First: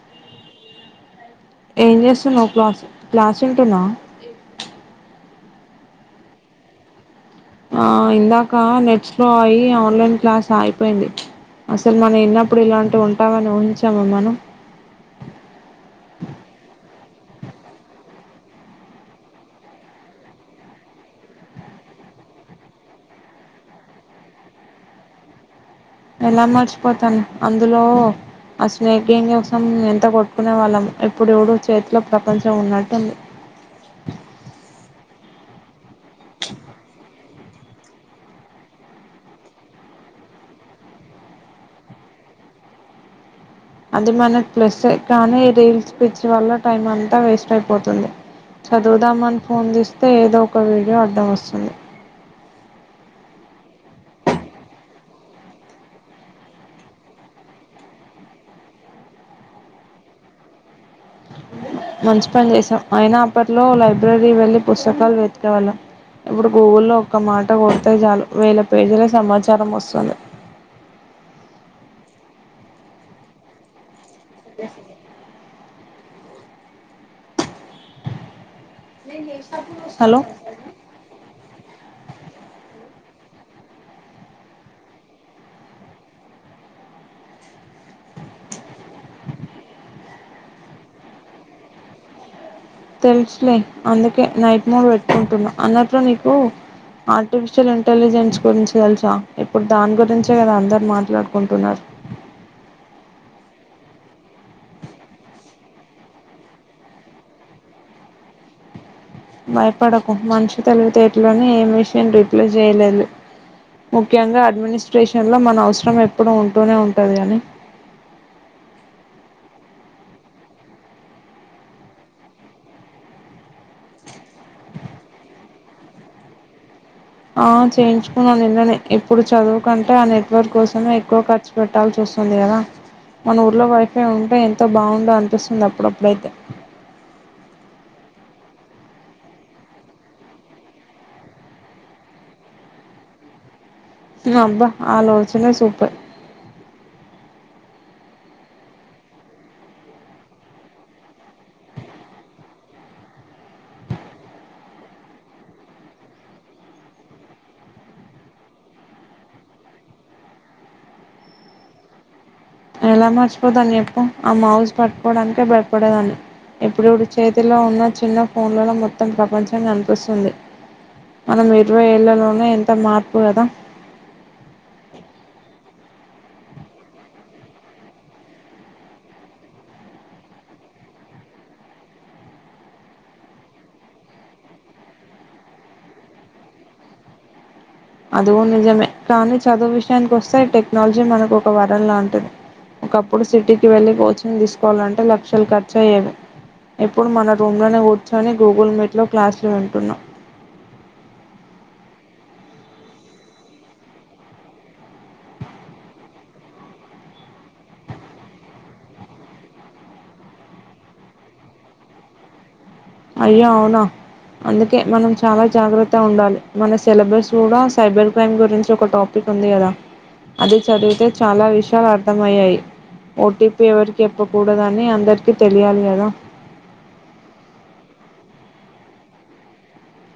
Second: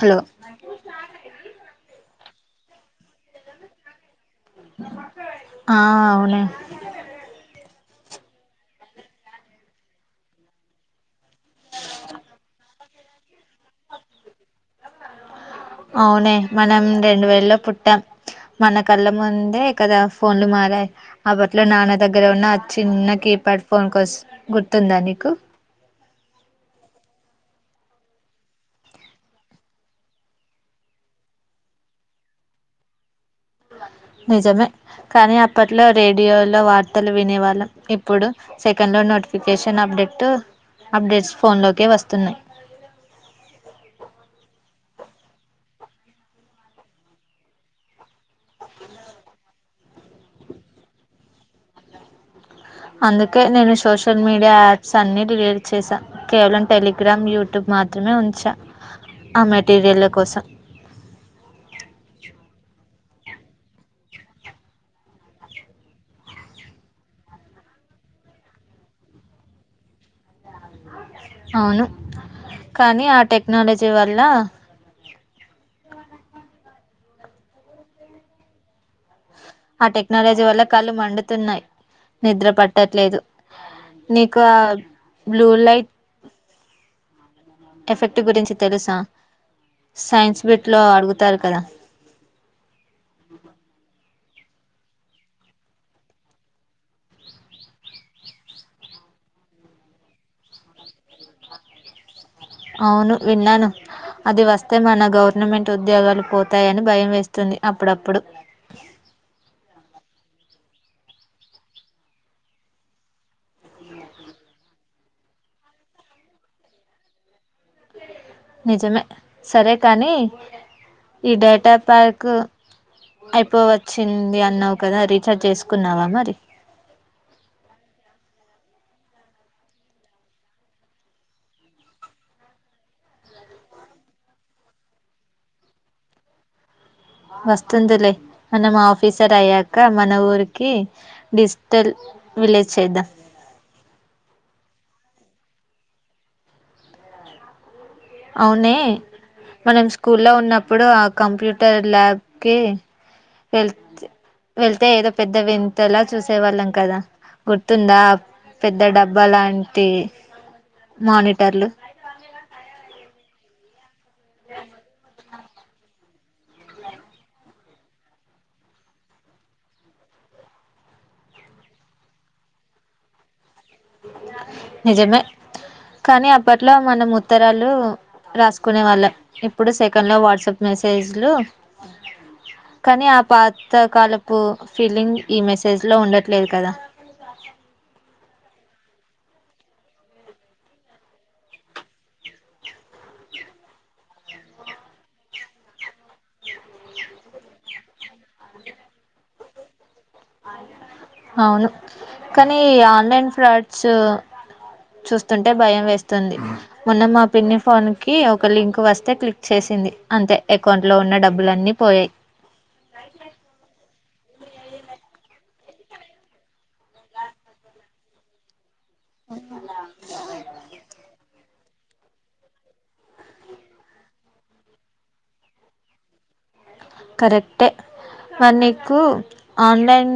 Hello ఏం చేస్తున్నావ్ class class వింటున్నావ ఆ అవునె ఆ ఇందాక నెట్ స్లో అయి ఆన్లైన్ క్లాస్ అయిపోయింది అసలు మనం విన్నప్పుడు ఇలాంటి ఉంటాయని అవునె మనం రెండు వేలల్లో పుట్టాం మన కళ్ళ ముందే కదా ఫోన్లు మారాయి అప్పట్లో నాన్న దగ్గర ఉన్న చిన్న కీప్యాడ్ ఫోన్ కోస్ గుర్తుందా నీకు ఎలా మర్చిపోతాను అందులో ఆ స్నేక్ గేమ్ కోసం ఎంత కొట్టుకునే వాళ్ళం ఇప్పుడుజూడు చేతిలో ప్రపంచం ఉన్నట్టుంది నిజమే కానీ అప్పట్లో రేడియోలో వార్తలు వినేవాళ్ళం ఇప్పుడు సెకండ్లో నోటిఫికేషన్ అప్డేట్ అప్డేట్స్ ఫోన్లోకె వస్తున్నాయి అది మనకి ప్లస్ కానీ ఈ రీల్స్ పిచ్చ వల్ల టైం అంతా వేస్ట్ అయిపోతుంది చదువుదామ అని ఫోన్ తీస్తే ఏదో ఒక వీడియో అడ్డం వస్తుంది అందుకే నేను సోషల్ మీడియా యాప్స్ అన్ని డిలీడ్ చేశాను కేవలం టెలిగ్రామ్ యూట్యూబ్ మాత్రమే ఉంచా ఆ మెటీరియల్ కోసం మంచి పని చేసావ్ అయినా అప్పట్లో లైబ్రరీ వెళ్ళి పుస్తకాలు వెతుకెవాళ్ళాం ఇప్పుడు గూగుల్లో ఒక్క మాట కొడితే చాలు వేల పేజీల సమాచారం వస్తుంది అవును కానీ ఆ టెక్నాలజీ వల్ల లా [inaudible] నెంచేసిన [inaudible] ఆ టెక్నాలజీ వల్ల కళ్ళు మండుతున్నాయ్ నిద్ర పట్టట్లేదు నీకు ఆ బ్లూలైట్ ఎఫెక్ట్ గురించి తెలుసా సైన్స్ బిట్ లో అడుగుతారు కదా. తెలుసులే అందు కే నైట్ మోడు పెట్టుకుంటున్నా, అన్నట్లు నీకు ఆర్టిఫిషియల్ ఇంటెలిజెన్స్ గురించి తెలుసా ఇప్పుడు దాని గురించే కదా అందరు మాట్లాడుకుంటున్నరు. అవును విన్నాను అది వస్తే మన గవర్నమెంట్ ఉద్యోగాలు పోతాయని భయం వేస్తుంది అప్పుడప్పుడు. భయపడకు మనిషి తెలివితేటలోనే ఏం విషయం రిప్లే చేయలేదు, ముఖ్యంగా అడ్మినిస్ట్రేషన్ లో మన అవసరం ఎప్పుడు ఉంటూనే ఉంటది కానీ. నిజమే సరే కానీ ఈ డేటా ప్యాక్ అయిపోవచ్చింది అన్నావు కదా రీఛార్జ్ చేసుకున్నావా మరి. ఆ చేయించుకున్న నిన్ననే. ఇప్పుడు చదువు కంటే ఆ నెట్వర్క్ కోసమే ఎక్కువ ఖర్చు పెట్టాల్సి వస్తుంది కదా, మన ఊర్లో వైఫై ఉంటే ఎంతో బాగుండో అనిపిస్తుంది అప్పుడప్పుడైతే. వస్తుందిలే మనం ఆఫీసర్ అయ్యాక మన ఊరికి డిజిటల్ విలేజ్ చేద్దాం. అబ్బా ఆలోచన సూపర్. అవునె మనం స్కూల్లో ఉన్నప్పుడు ఆ కంప్యూటర్ ల్యాబ్కి వె వెళ్తే ఏదో పెద్ద వింతలా చూసేవాళ్ళం కదా గుర్తుందా పెద్ద డబ్బా లాంటి మానిటర్లు. ఎలా మర్చిపోతాం చెప్పు. ఆ మౌస్ పట్టుకోవడా ంటే భయపడేదాన్ని ఇప్పుడు చూడు చేతిలో ఉన్న చిన్న ఫోన్లలో మొత్తం ప్రపంచం కనిపిస్తుంది, మనం ఇరవై ఏళ్ళలోనె ఎంత మార్పు కదా. నిజమే కానీ అప్పట్లో మనం ఉత్తరాలు రాసుకునే వాళ్ళం ఇప్పుడు సెకండ్లో వాట్సాప్ మెసేజ్లు, కానీ ఆ పాతకాలపు ఫీలింగ్ ఈ మెసేజ్లో ఉండట్లేదు కదా. అదికూడ నిజమే కానీ చదువు విషయానికి వస్తే టెక్నాలజీ మనకు ఒక వరం లాంటిది. ఒకప్పుడు సిటీకి వెళ్ళి కోచింగ్ తీసుకోవాలంటే లక్షలు ఖర్చు అయ్యేవి. ఇప్పుడు మన రూమ్ లోనే కూర్చొని గూగుల్ మీట్ లో క్లాస్లు వింటున్నం. అవును కానీ ఆన్లైన్ ఫ్రాడ్స్ చూస్తుంటే భయం వేస్తుంది. మొన్న మా పిన్ని ఫోన్కి ఒక లింక్ వస్తే క్లిక్ చేసింది, అంతే అకౌంట్ లో ఉన్న డబ్బులు అన్నీ పోయాయి. అయ్యో అవునా అందుకే మనం చాలా జాగ్రత్త ఉండాలి మన సిలబస్ కూడా సైబర్ క్రైమ్ గురించి ఒక టాపిక్ ఉంది కదా అది చదివితే చాలా విష అర్థమయ్యాయి, ఓటీపీ ఎవరికి చెప్పకూడదని అందరికీ తెలియాలి కదా. కరెక్టే మరి నీకు ఆన్లైన్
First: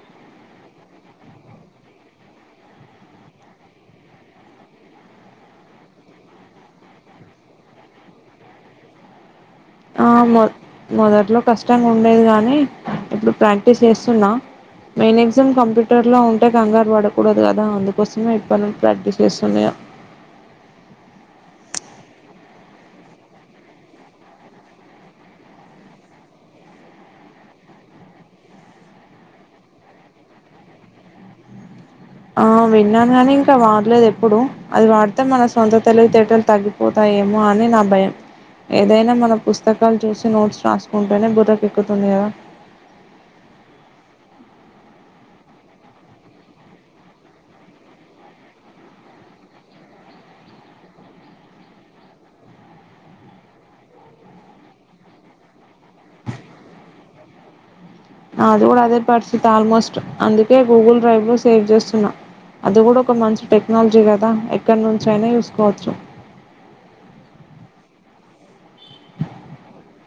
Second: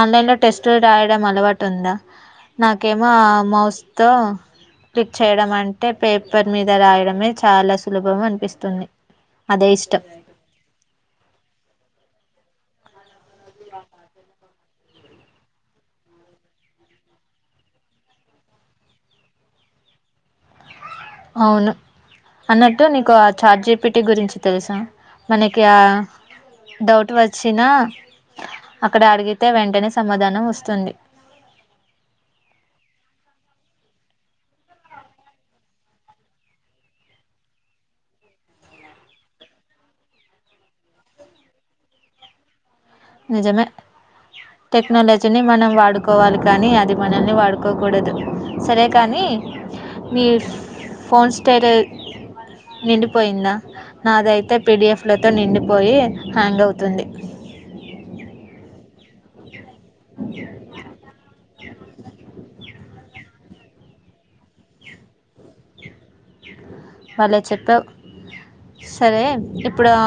ఆన్లైన్లో టెస్టులు రాయడం అలవాటు ఉందా, నాకేమో ఆ మౌస్తో క్లిక్ చేయడం అంటే పేపర్ మీద రాయడమే చాలా సులభం అనిపిస్తుంది. అదే ఇష్ట ఆ మొ మొదట్లో కష్టంగా ఉండేది కానీ. ఇప్పుడు ప్రాక్టీస్ చేస్తున్నా. మెయిన్ ఎగ్జామ్ కంప్యూటర్లో ఉంటే కంగారు పడకూడదు కదా అందుకోసమే ఇప్పన్నున్ ప్రాక్టీస్ చేస్తున్న ఇగ. అవును అన్నట్టు నీకు ఆ చాట్ జి పి టి గురించి తెల్సా మనకి ఆ డౌట్ వచ్చినా అక్కడ అడిగితే వెంటనే సమాధానం వస్తుంది. ఆ విన్నాను కానీ ఇంకా వాడ్లేదు ఎప్పుడు. అది వాడితే మన సొంత తెలివితేటలు తగ్గిపోతాయేమో అని నా భయం ఏదైనా మన పుస్తకాలు చూసి నోట్స్ రాసుకుంటేనే బుర్రకెక్కుతుంది కదా. నిజమే టెక్నాలజీని మనం వాడుకోవాలి కానీ అది మనల్ని వాడుకోకూడదు సరే కానీ మీ ఫోన్ స్టేట్ నిండిపోయిందా, నాదైతే పి డి ఫ్ లతో నిండిపోయి హ్యాంగ్ అవుతుంది. నాది కూడా అదే పరిస్థితి ఆల్మో స్ట్ అందుకే గూగుల్ డ్రైవ్ లో సేవ్ జేస్ స్తున్న అది కూడా ఒక మంచి టెక్నాలజీ కదా ఎక్కడినుంచి అయినా చూసుకోవచ్చు. బలే చెప్పావ్ సరే ఇప్పుడు ఆ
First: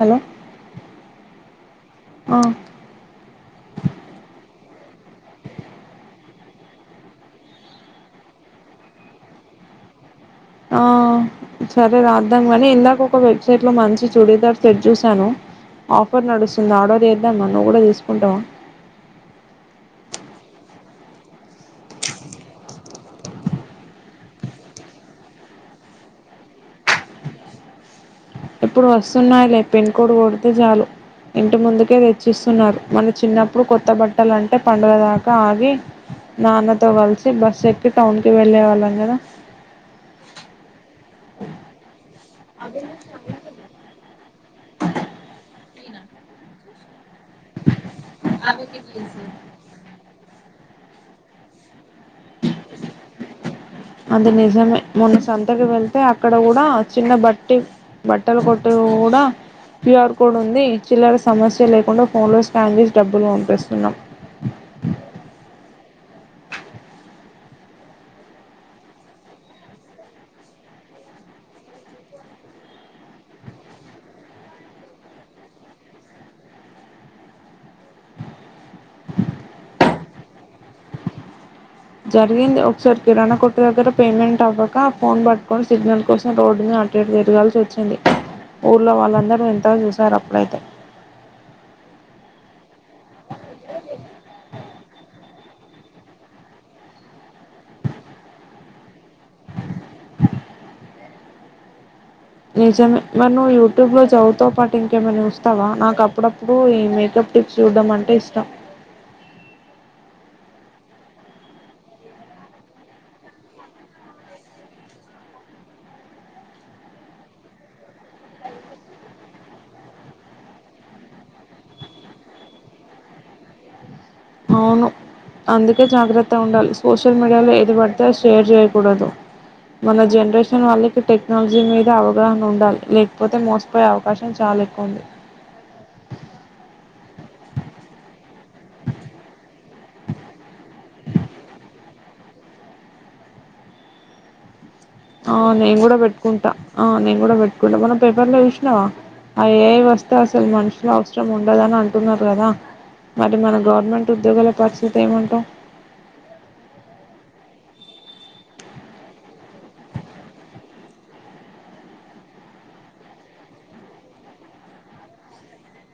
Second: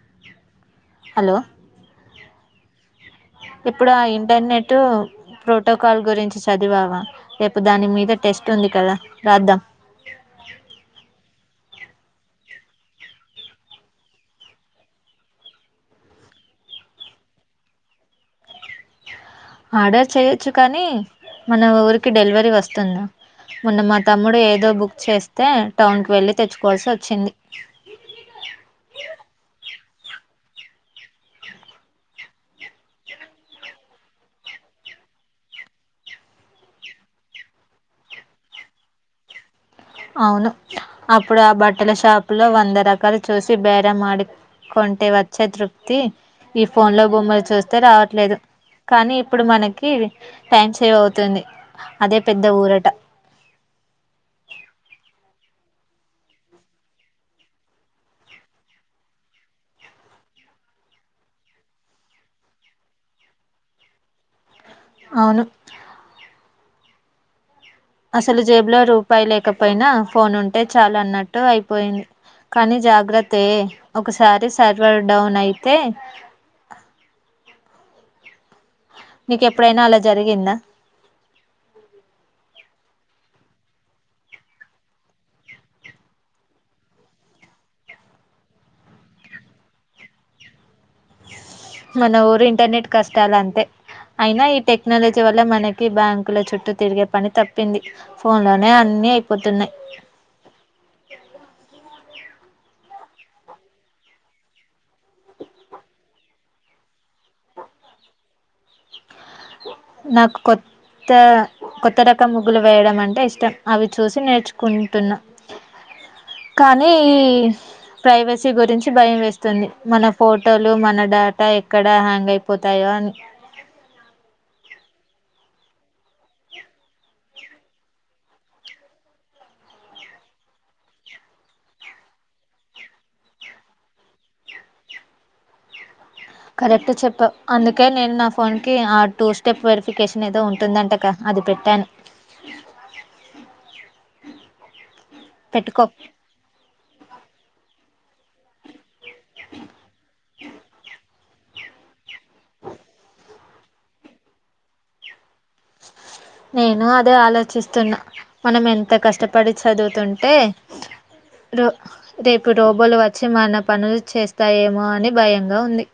హలో హలో ఆ ఇప్పుడు ఆ ఇంటర్నెట్ ప్రోటోకాల్ గురించి చదివావా రేపు దాని మీద టెస్ట్ ఉంది కదా రాద్దాం. ఆ సరే రాద్దాం కానీ ఇందాక ఒక వెబ్సైట్లో మంచి చుడీదార్ సెట్ చూశాను ఆఫర్ నడుస్తుంది ఆర్డర్ చేద్దామా నువ్వు కూడా తీసుకుంటావా. ఆర్డర్ చెయొచ్చు కానీ మన ఊరికి డెలివరీ వస్తుందా మొన్న మా తమ్ముడు ఏదో బుక్ చేస్తే టౌన్కి వెళ్ళి తెచ్చుకోవాల్సి వచ్చింది. ఇప్పుడు వస్తున్నాయిలే పిన్ కోడ్ కొడితే చాలు ఇంటి ముందుకే తెచ్చిస్తున్నారు మన చిన్నప్పుడు కొత్త బట్టలు అంటే పండగ దాకా ఆగి నాన్నతో కలిసి బస్సు ఎక్కి టౌన్కి వెళ్ళేవాళ్ళం కదా. లో వంద రకాలు చూసి బేరమాడి. కొంటే వచ్చే తృప్తి ఈ ఫోన్ లో బొమ్మలు చూస్తే రావట్లేదు కానీ ఇప్పుడు మనకి. టైం సేవ్ అవుతుంది. అదే పెద్ద ఊరట. అది నిజమే మొన్న సంతకి వెళ్తే అక్కడ కూడా చిన్న బట్టి బట్టలు కొట్టు కూడా క్యూఆర్ కోడ్ ఉంది చిల్లర సమస్య లేకుండా ఫోన్లో స్కాన్ చేసి డబ్బులు పంపిస్తున్నాం. అవును. అసలు జేబులో రూపాయి లేకపోయినా ఫోన్ ఉంటే చాల్ అన్నట్టు అయిపోయింది కానీ జాగ్రత్తే ఒకసారి సర్వర్ డౌన్ అయితే నీకెప్పుడైనా అలా. జరిగిందా. జరిగింది ఒకసారి కిరాణా కొట్టు దగ్గర పేమెంట్ అవ్వక ఫోన్ పట్టుకొని సిగ్నల్ కోసం రోడ్ మీన అటు ఇటు తిరగాల్సి వచ్చింది ఊర్లో వాళ్ళందరూ వింతగా చూసారు అప్పుడైతే. మన ఊరీ ఇంటర్నెట్ కష్టాల్ అంతే అయినా ఈ టెక్నాలజీ వల్ల మనకి కి బ్యాంకుల చుట్టూ తిరిగే పని తప్పింది ఫోన్ లోనే అన్ని అయిపోతున్నాయి నిజమే మరి నువ్ యూట్యూబ్ లో చదువుతో పాటు ఇంకేమనా చూస్తావా నాకు అప్పుడప్పుడు ఈ మేకప్ టిప్స్ చూడడం అంటే ఇష్టం నాకు కొత్త కొత్త రకం ముగ్గులు వేయడం అంటే ఇష్టం. అవి చూసి నేర్చుకుంటున్నా కానీ ఈ ప్రైవసీ గురించి భయం వేస్తుంది. మన ఫోటోలు మన డేటా ఎక్కడ హ్యాంగ్ అయిపోతాయో అని అవును అందుకే జాగ్రత్త ఉండాలి సోషల్ మీడియాలో ఏది పడితే షేర్ చేయకూడదు. మన జనరేషన్ వాళ్ళకి టెక్నాలజీ మీద అవగాహన ఉండాలి లేకపోతే మోసపోయే అవకాశం చాలా ఎక్కువ ఉంది. ట్ చెప్పవ్. అందుకే నేను నా ఫోన్ కి ఆ టూ స్టెప్ వెరిఫికేషన్ ఏదో ఉంటుందంటగా అది పెట్టాను. ఆ నేను పెట్టుకో కూడా పెట్టుకుంటా ఆ నేను. మనం పెట్టుకుంటాం మనం పేపర్లో చూషినావా అవి ఏఐ వస్తే అసలు మనుషులు అవసరం ఉండదుని అంటున్నారు కదా మరి మన గవర్నమెంట్ ఉద్యోగాల పరిస్థితి ఏమంటాం. నేను అదే ఆలోచిస్తున్నా మనం ఎంత కష్టపడి చదువుతుంటే రో రేపు రోబోలు వచ్చి మన పనులు చేస్తాయేమో అని భయంగా ఉంది.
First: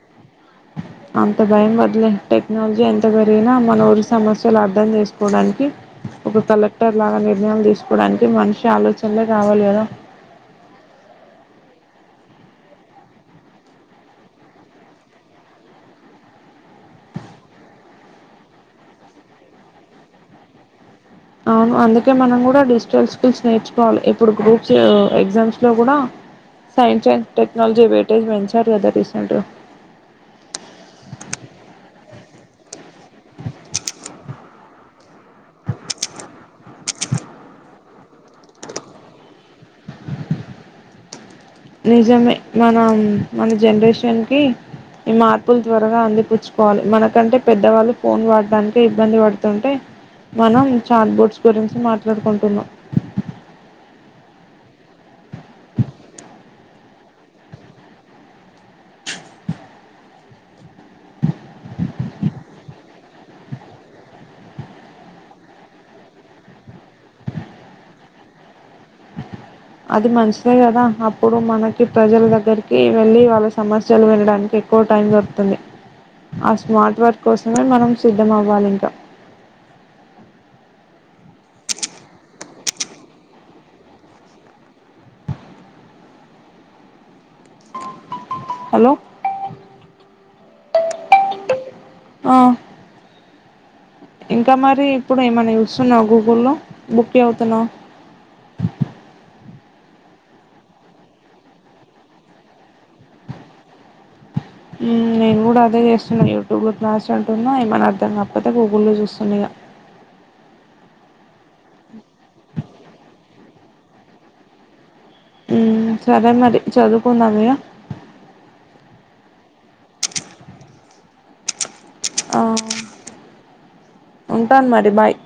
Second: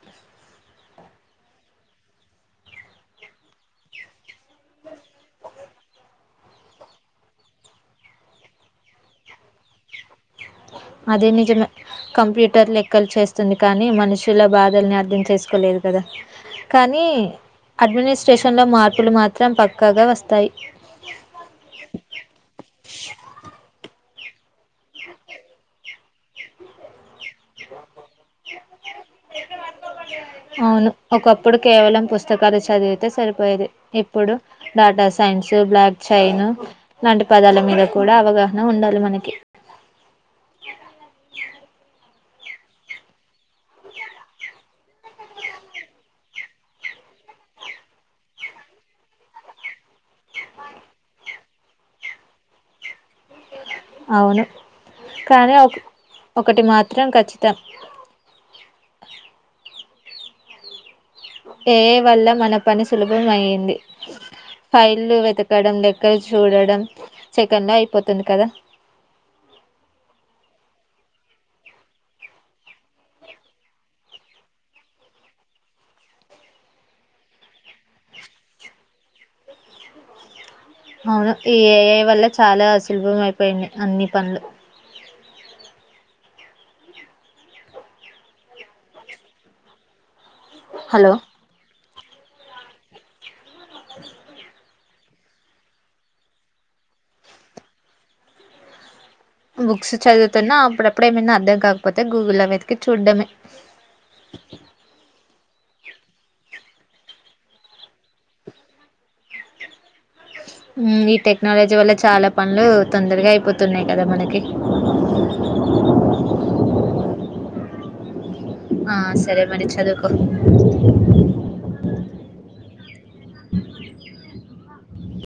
అంత భయం టెక్నాలజీ ఎంత పెరిగినా మన ఊరి సమస్యలు అర్థం చేసుకోవడానికి ఒక కలెక్టర్ లాగా నిర్ణయాలు తీసుకోవడానికి మనిషి ఆలోచనలే కావాలి కదా అదే నిజంమే కంప్యూటర్ లెక్కలు చేస్తుంది కానీ మనుషుల బాధల్ని అర్థం చేసుకోలేదు కదా కానీ అడ్మినిస్ట్రేషన్లో మార్పులు మాత్రం పక్కాగా వస్తాయి అవును అందుకే మనం కూడా డిజిటల్ స్కిల్స్ నేర్చుకోవాలి ఇప్పుడు గ్రూప్స్ ఎగ్జామ్స్ లో కూడా సైన్స్ అ టెక్నాలజీ వైటేజ్ పెంచారు కదా రీసెంట్ గా అవును ఒకప్పుడు కేవలం పుస్తకాలు చదివితే సరిపోయేది ఇప్పుడు డాటా సైన్స్ బ్లాక్ చైన్ లాంటి పదాల మీద కూడా అవగాహన ఉండాలి మనకి నిజమే మనం మన జనరేషన్కి ఈ మార్పులు త్వరగా అందిపుచ్చుకోవాలి మనకంటే పెద్దవాళ్ళు ఫోన్ వాడడానికి ఇబ్బంది పడుతుంటే మనం చార్ట్బోర్డ్స్ గురించి మాట్లాడుకుంటున్నాం అవును కానీ ఒక ఒకటి మాత్రం కఖచ్చితం ఏ వల్ల మన పని సులభం అయింది ఫైల్లు వెతకడం లెక్క చూడడం సెకెన్ లో అయిపోతుంది కదా అది మంచిదే కదా అప్పుడు మనకి ప్రజల దగ్గరికి వెళ్ళి వాళ్ళ సమస్యలు వినడానికి ఎక్కువ టైం దొరుకుతుంది ఆ స్మార్ట్ వర్క్ కోసమే మనం సిద్ధం అవ్వాలి ఇంకా అవును ఈ ఏఐ వల్ల చాలా అసులభం అయిపోయింది అన్ని పనులు హలో హలో ఆ ఇంకా మరి ఇప్పుడు ఏమైన్నా చూస్తున్నావా గూగుల్లో బుక్కే అవుతున్నావు బుక్స్ చదువుతున్నా అప్పుడప్పుడేమన్నా అర్థం కాకపోతే గూగుల్లో వెతికి చూడ్డమే నేను కూడా డ్రై జేస్సున్నా యూట్యూబ్ లో క్లాస్ వింటున్నా ఏమని అర్థం కాకపోతే గూగుల్లో లో చూస్తున్నా ఇగ మ్మ్ ఈ టెక్నాలజీ వల్ల చాలా పనులు తొందరగా అయిపోతున్నాయి కదా మనకి. హ్మ్ సరే మరి చదువుకుందాం ఇగ ఆ సరే మరి చదువుకో ఆమ్ ఉంటాను మరి బాయ్